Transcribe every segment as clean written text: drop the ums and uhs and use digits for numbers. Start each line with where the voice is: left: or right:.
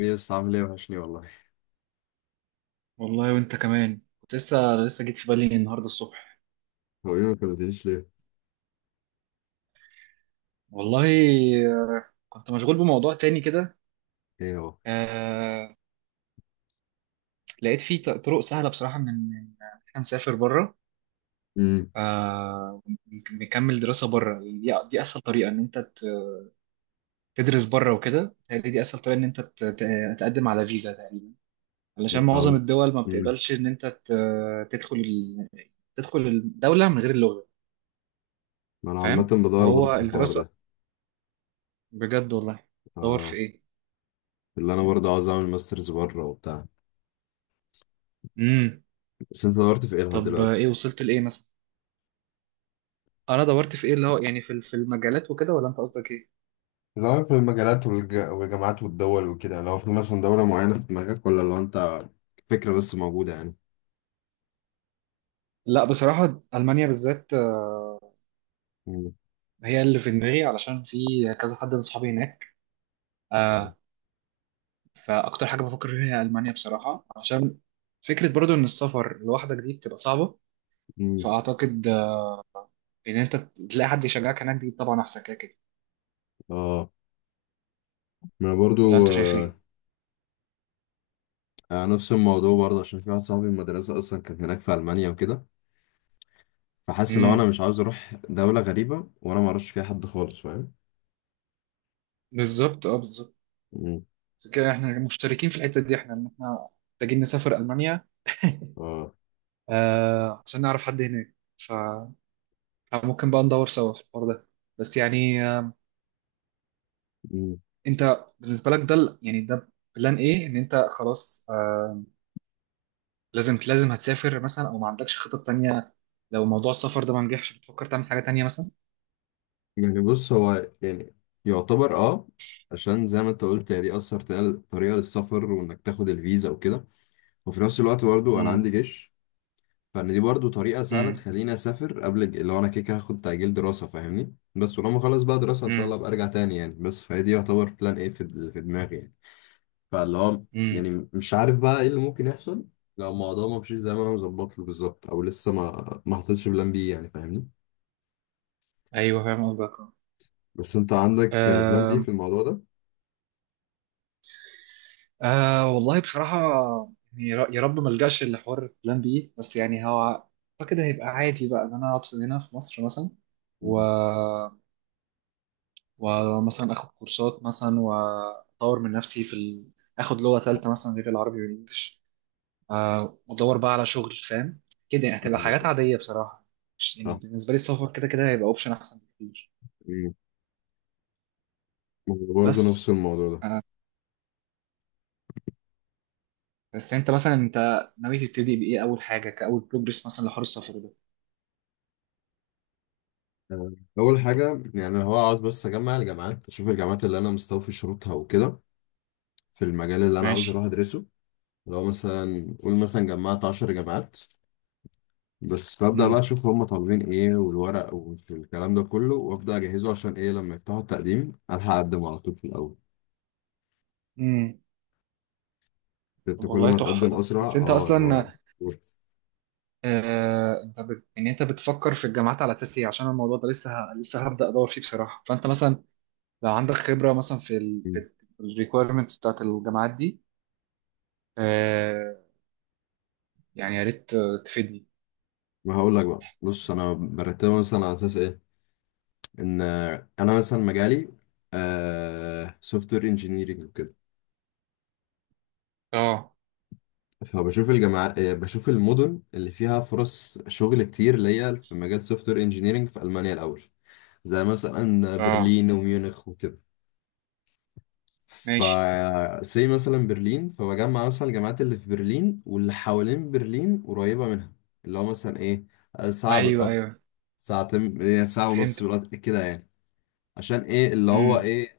left: ايه يس، عامل ايه؟ وحش ليه والله.
right: والله، وانت كمان كنت لسه جيت في بالي النهارده الصبح.
left: هو ايه ما كلمتنيش ليه؟
right: والله. آه، كنت مشغول بموضوع تاني كده.
left: ايه هو؟
right: آه. لقيت فيه طرق سهله بصراحه من ان احنا نسافر بره.
left: امم
right: آه، ونك- نكمل دراسه بره. دي اسهل طريقه ان انت تدرس بره، وكده بتهيألي دي اسهل طريقه ان انت تقدم على فيزا تقريبا، علشان معظم
left: عم...
right: الدول ما
left: امم
right: بتقبلش ان انت تدخل الدوله من غير اللغه.
left: ما انا عامة
right: فاهم،
left: بدور برضه
right: فهو
left: في الحوار
right: الدراسه
left: ده.
right: بجد والله. دور
left: اه،
right: في
left: اللي انا برضه عاوز اعمل ماسترز بره وبتاع.
right: ايه.
left: بس انت دورت في ايه لحد
right: طب.
left: دلوقتي؟
right: ايه وصلت لايه مثلا؟ انا دورت في ايه؟ اللي هو يعني في المجالات وكده، ولا انت قصدك ايه؟
left: دور في المجالات والجامعات والدول وكده، لو في مثلا دولة معينة في دماغك، ولا لو انت فكرة بس موجودة يعني.
right: لا، بصراحه المانيا بالذات
left: امم
right: هي اللي في دماغي، علشان في كذا حد من صحابي هناك. آه. فاكتر حاجه بفكر فيها هي المانيا بصراحه، عشان فكره برضو ان السفر لوحدك دي بتبقى صعبه.
left: امم
right: فاعتقد ان انت تلاقي حد يشجعك هناك دي طبعا احسن كده كده.
left: اه، ما انا
right: ولا
left: برضه
right: انت شايف ايه؟
left: آه... نفس الموضوع برضه، عشان في واحد صاحبي من المدرسة اصلا كان هناك في المانيا وكده. فحاسس لو انا
right: امم.
left: مش عاوز اروح دولة غريبة وانا ما اعرفش فيها حد خالص، فاهم.
right: بالظبط، اه بالظبط.
left: مم.
right: كده احنا مشتركين في الحته دي، احنا احنا محتاجين نسافر المانيا
left: اه.
right: عشان نعرف حد هناك. فممكن بقى ندور سوا في الحوار ده. بس يعني.
left: مم.
right: انت بالنسبة لك ده يعني ده بلان ايه؟ ان انت خلاص لازم لازم هتسافر مثلا، او ما عندكش خطط تانية؟ لو موضوع السفر ده ما نجحش، بتفكر تعمل حاجة تانية مثلا؟
left: يعني بص، هو يعني يعتبر اه، عشان زي ما انت قلت، هي دي اثر طريقة للسفر، وانك تاخد الفيزا وكده. وفي نفس الوقت برضو انا
right: امم.
left: عندي جيش. فان دي برضو طريقة سهلة
right: امم.
left: تخليني اسافر قبل اللي هو انا كده كده هاخد تأجيل دراسة فاهمني. بس ولما اخلص بقى دراسة ان شاء
right: امم.
left: الله ابقى ارجع تاني يعني. بس فهي دي يعتبر بلان ايه في دماغي يعني. فاللي هو
right: امم.
left: يعني مش عارف بقى ايه اللي ممكن يحصل، لو الموضوع ما مشيش زي ما انا مظبط له بالظبط، او لسه ما حطيتش بلان بي يعني، فاهمني.
right: ايوه فاهم قصدك.
left: بس انت عندك بلان بي
right: آه،
left: في الموضوع ده؟
right: آه والله بصراحة، يعني يا رب ما الجاش لحوار بلان بي. بس يعني هو اعتقد هيبقى عادي بقى ان انا اقعد هنا في مصر مثلا، و
left: مم.
right: ومثلا اخد كورسات مثلا، واطور من نفسي اخد لغه ثالثه مثلا غير العربي والانجليش. وادور بقى على شغل فاهم. كده يعني هتبقى حاجات عاديه بصراحه، مش يعني
left: صح.
right: بالنسبه لي السفر كده كده هيبقى اوبشن احسن بكتير.
left: مم. برضه نفس
right: بس.
left: الموضوع ده.
right: آه، بس انت مثلا ناوي تبتدي بايه اول حاجه، كاول بروجرس مثلا لحوار السفر ده؟
left: آه، اول حاجه يعني، هو عاوز بس اجمع الجامعات، اشوف الجامعات اللي انا مستوفي شروطها وكده، في المجال اللي انا عاوز
right: ماشي.
left: اروح ادرسه. لو مثلا قول مثلا جمعت 10 جامعات بس، فابدا بقى
right: امم.
left: اشوف هم طالبين ايه، والورق والكلام ده كله، وابدا اجهزه عشان ايه لما يفتحوا التقديم الحق اقدم على طول في الاول.
right: امم. طب
left: انت كل
right: والله
left: ما
right: تحفه
left: تقدم
right: ده.
left: اسرع
right: بس انت
left: اه اللي
right: اصلا
left: هو. بص،
right: يعني انت بتفكر في الجامعات على اساس ايه؟ عشان الموضوع ده لسه هبدا ادور فيه بصراحه، فانت مثلا لو عندك خبرة مثلا في الريكويرمنتس بتاعت الجامعات دي، آه يعني يا ريت تفيدني.
left: ما هقول لك بقى، بص انا برتبها مثلا على اساس ايه. ان انا مثلا مجالي سوفت وير انجينيرنج وكده.
right: اه.
left: فبشوف الجامعات، بشوف المدن اللي فيها فرص شغل كتير، اللي هي في مجال سوفت وير انجينيرنج في المانيا الاول. زي مثلا
right: اه
left: برلين وميونخ وكده. ف
right: ماشي.
left: زي مثلا برلين، فبجمع مثلا الجامعات اللي في برلين واللي حوالين برلين قريبة منها، اللي هو مثلا ايه، ساعة
right: ايوه
left: بالقطر،
right: ايوه،
left: ساعتين، يعني ساعة
right: فهمت.
left: ونص بالقطر كده يعني. عشان ايه اللي هو
right: امم.
left: ايه،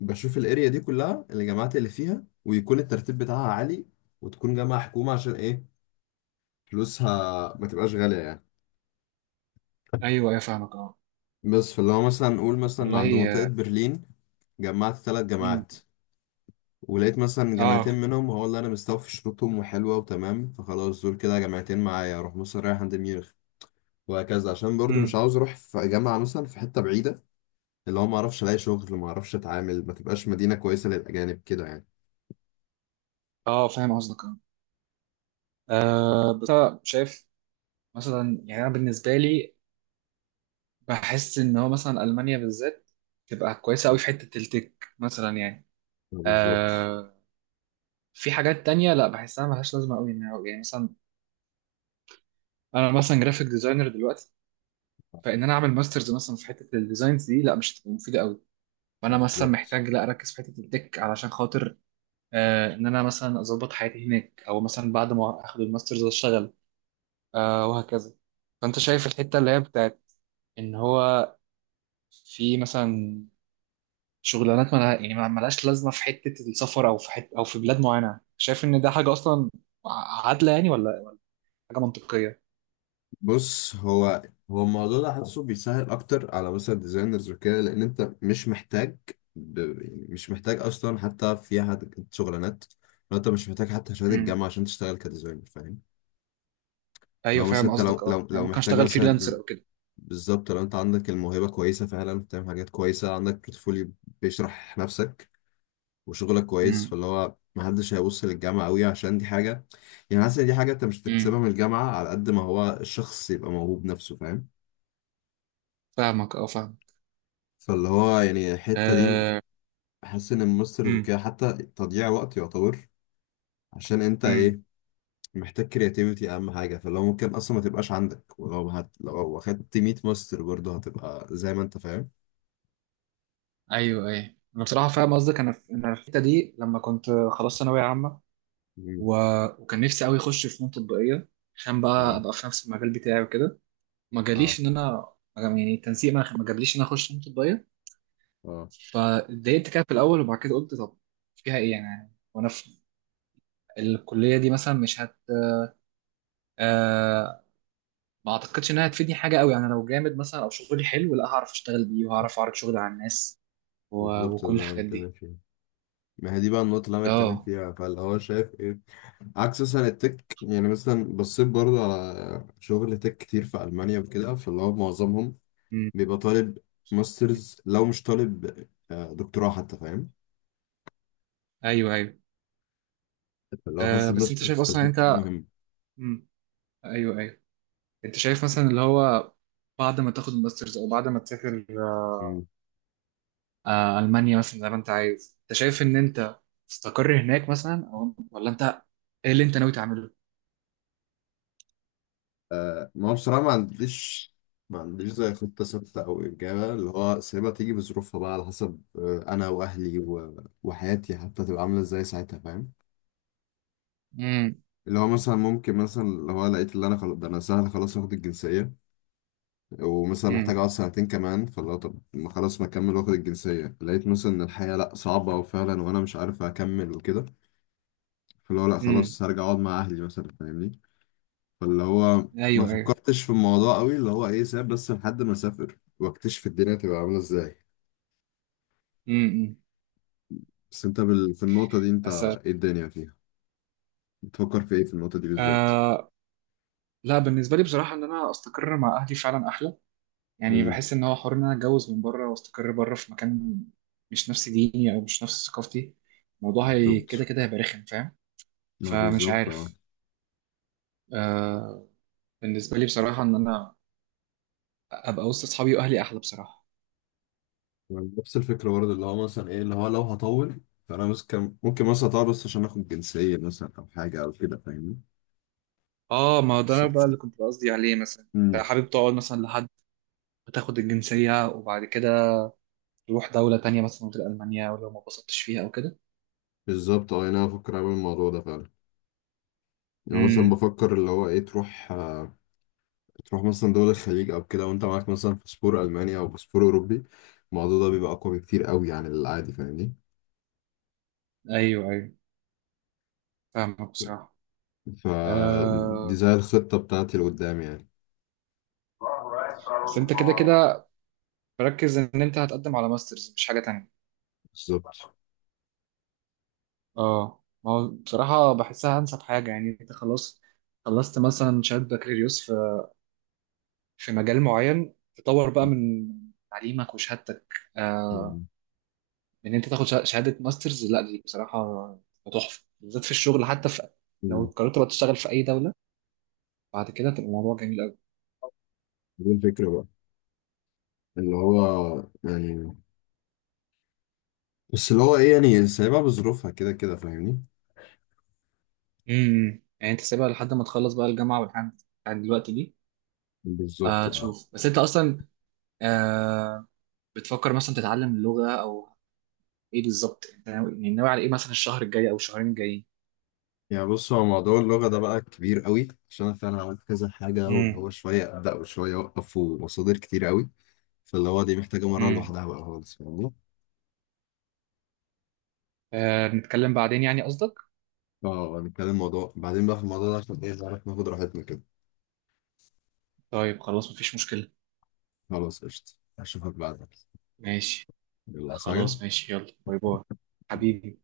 left: بشوف الاريا دي كلها الجامعات اللي فيها، ويكون الترتيب بتاعها عالي، وتكون جامعة حكومة عشان ايه، فلوسها ما تبقاش غالية يعني.
right: ايوه ايوه فاهمك اه.
left: بس فاللي هو مثلا نقول
right: طب
left: مثلا عند منطقة
right: والله.
left: برلين جمعت ثلاث
right: امم.
left: جامعات، ولقيت مثلا جامعتين
right: اه.
left: منهم هو اللي انا مستوفي شروطهم وحلوه وتمام، فخلاص دول كده جامعتين معايا. اروح مثلا رايح عند ميونخ، وهكذا. عشان برضو مش
right: امم.
left: عاوز اروح في جامعه مثلا في حته بعيده، اللي هو ما اعرفش الاقي شغل، ما اعرفش اتعامل، ما تبقاش مدينه كويسه للاجانب كده يعني.
right: اه فاهم قصدك اه. بس أنا شايف مثلا، يعني انا بالنسبة لي بحس ان هو مثلا المانيا بالذات تبقى كويسة قوي في حتة التك مثلا يعني.
left: بالظبط.
right: آه في حاجات تانية لا بحسها ملهاش لازمة قوي، يعني مثلا انا مثلا جرافيك ديزاينر دلوقتي، فان انا اعمل ماسترز مثلا في حته الديزاينز دي لا مش هتبقى مفيده قوي. فانا مثلا
left: بالظبط.
right: محتاج لا اركز في حته التك، علشان خاطر ان انا مثلا اظبط حياتي هناك، او مثلا بعد ما اخد الماسترز اشتغل، وهكذا. فانت شايف الحته اللي هي بتاعت ان هو في مثلا شغلانات مالها يعني مالهاش لازمه في حته السفر، او في حته، او في بلاد معينه، شايف ان ده حاجه اصلا عادله يعني، ولا حاجه منطقيه؟
left: بص هو، الموضوع ده حاسه بيسهل اكتر على مثلا ديزاينرز وكده، لان انت مش محتاج يعني مش محتاج اصلا حتى في حد شغلانات. لو انت مش محتاج حتى شهاده
right: امم.
left: الجامعه عشان تشتغل كديزاينر، فاهم.
right: ايوه
left: لو مثلا
right: فاهم
left: انت لو
right: قصدك.
left: لو
right: اه يعني
left: لو
right: ممكن
left: محتاج
right: اشتغل فريلانسر
left: مثلا،
right: او كده.
left: بالظبط، لو انت عندك الموهبة كويسة فعلا، بتعمل حاجات كويسة، عندك بورتفوليو بيشرح نفسك وشغلك كويس،
right: امم.
left: فاللي هو محدش هيبص للجامعة قوي، عشان دي حاجة، يعني حاسس ان دي حاجة انت مش هتكتسبها
right: امم
left: من الجامعة على قد ما هو الشخص يبقى موهوب نفسه، فاهم.
right: فاهمك اه فاهم.
left: فاللي هو يعني الحتة دي
right: آه.
left: حاسس ان الماسترز
right: امم.
left: وكده حتى تضييع وقت يعتبر، عشان انت
right: امم.
left: ايه، محتاج كرياتيفيتي اهم حاجة. فاللي هو ممكن اصلا ما تبقاش عندك، ولو لو اخدت 100 ماستر برضه هتبقى زي ما انت فاهم.
right: ايوه ايوه، انا بصراحه فاهم قصدك. انا في الحته دي لما كنت خلاص ثانويه عامه، و... وكان نفسي قوي اخش فنون تطبيقيه عشان بقى
left: اه.
right: ابقى في نفس المجال بتاعي وكده. ما
left: اه.
right: جاليش ان انا يعني، التنسيق ما جابليش ان انا اخش فنون تطبيقيه.
left: اه،
right: فاتضايقت كده في الاول، وبعد كده قلت طب فيها ايه يعني، وانا في الكليه دي مثلا مش هت آه ما اعتقدش انها هتفيدني حاجه قوي، يعني لو جامد مثلا او شغلي حلو لا هعرف اشتغل بيه وهعرف اعرض شغلي على الناس
left: بالظبط ده
right: وكل
left: اللي انا
right: الحاجات
left: بتكلم
right: دي.
left: فيه. ما هي دي بقى النقطة اللي انا بتكلم
right: اه.
left: فيها، فاللي هو شايف ايه عكس مثلا التك. يعني مثلا بصيت برضو على شغل تك كتير في ألمانيا وكده، فاللي هو معظمهم
right: مم.
left: بيبقى طالب ماسترز، لو مش طالب دكتوراه حتى، فاهم.
right: ايوه ايوه.
left: فاللي هو حاسس
right: بس انت
left: الماسترز
right: شايف
left: في
right: اصلا،
left: الحتة دي
right: انت.
left: مهمة.
right: مم. ايوه ايوه. انت شايف مثلا اللي هو بعد ما تاخد الماسترز او بعد ما تسافر.
left: مم.
right: آه، المانيا مثلا زي ما انت عايز، انت شايف ان انت تستقر هناك مثلا، او ولا انت ايه اللي انت ناوي تعمله؟
left: آه، ما هو بصراحة ما عنديش، ما عنديش زي خطة ثابتة أو إجابة. اللي هو سايبها تيجي بظروفها بقى، على حسب أنا وأهلي وحياتي حتى تبقى عاملة إزاي ساعتها، فاهم.
right: امم.
left: اللي هو مثلا ممكن مثلا اللي هو لقيت اللي انا خلاص ده انا سهل خلاص واخد الجنسية، ومثلا محتاج
right: امم.
left: اقعد سنتين كمان، فاللي هو طب ما خلاص ما اكمل واخد الجنسية. لقيت مثلا ان الحياة لا صعبة وفعلا وانا مش عارف اكمل وكده، فاللي هو لا
right: امم.
left: خلاص هرجع اقعد مع اهلي مثلا، فاهمني. فاللي هو ما
right: ايوه ايوه.
left: فكرتش في الموضوع قوي اللي هو ايه، ساب بس لحد ما اسافر واكتشف الدنيا تبقى عاملة ازاي.
right: امم.
left: بس انت في النقطة دي انت
right: بس.
left: ايه الدنيا فيها، بتفكر في ايه في النقطة دي بالذات؟
right: آه لا، بالنسبه لي بصراحه ان انا استقر مع اهلي فعلا احلى. يعني
left: امم
right: بحس ان هو حوار ان انا اتجوز من بره واستقر بره في مكان مش نفس ديني او مش نفس ثقافتي، الموضوع هي كده
left: بالظبط،
right: كده هيبقى رخم فاهم.
left: ما
right: فمش
left: بالظبط اه.
right: عارف. آه بالنسبه لي بصراحه ان انا ابقى وسط اصحابي واهلي احلى بصراحه.
left: نفس الفكرة برضه، اللي هو مثلا ايه اللي هو لو هطول، فانا بس كان ممكن مثلا اطول بس عشان اخد جنسية مثلا او حاجة او كده، فاهمني.
right: اه، ما هو ده
left: صح.
right: بقى اللي كنت قصدي عليه مثلا.
left: امم
right: انت حابب تقعد مثلا لحد ما تاخد الجنسيه، وبعد كده تروح دوله تانية مثلا غير المانيا، ولو ما اتبسطتش فيها او كده؟
left: بالظبط اه، يعني انا بفكر اعمل الموضوع ده فعلا. يعني مثلا
right: امم.
left: بفكر اللي هو ايه تروح تروح مثلا دول الخليج او كده، وانت معاك مثلا باسبور الماني او باسبور اوروبي، الموضوع ده بيبقى اقوى بكتير قوي عن العادي، فاهمني.
right: ايوه ايوه فاهمك بصراحه.
left: فدي
right: آه
left: زي الخطة بتاعتي لقدام يعني.
right: بس انت كده كده مركز ان انت هتقدم على ماسترز مش حاجه تانية؟
left: بالظبط.
right: اه، ما هو بصراحة بحسها أنسب حاجة، يعني أنت خلاص، خلصت مثلا شهادة بكالوريوس في مجال معين، تطور بقى من تعليمك وشهادتك،
left: أمم.
right: إن أنت تاخد شهادة ماسترز لا دي بصراحة تحفة، بالذات في الشغل، حتى لو قررت بقى تشتغل في أي دولة بعد كده تبقى الموضوع جميل أوي.
left: دي الفكرة بقى، اللي هو يعني، بس اللي هو ايه، يعني سايبها بظروفها كده كده، فاهمني.
right: امم. يعني أنت سيبها لحد ما تخلص بقى الجامعة والحاجات بتاعت دلوقتي دي.
left: بالظبط اه.
right: تشوف، بس أنت أصلا آه بتفكر مثلا تتعلم اللغة أو ايه بالظبط؟ انت ناوي، يعني ناوي على ايه مثلا الشهر الجاي او الشهرين الجايين؟
left: يعني بص، هو موضوع اللغة ده بقى كبير قوي، عشان انا فعلا عملت كذا حاجة، واللي
right: امم.
left: هو شوية ابدأ وشوية اوقف، ومصادر كتير قوي، فاللي هو دي محتاجة مرة
right: امم.
left: لوحدها بقى خالص، فاهمني.
right: آه، نتكلم بعدين يعني قصدك؟
left: اه هنتكلم موضوع بعدين بقى في الموضوع ده، عشان ايه نعرف ناخد راحتنا كده.
right: طيب خلاص مفيش مشكلة.
left: خلاص قشطة، اشوفك بعدين.
right: ماشي.
left: يلا عايز
right: خلاص
left: حاجة؟
right: ماشي، يلا، باي باي حبيبي.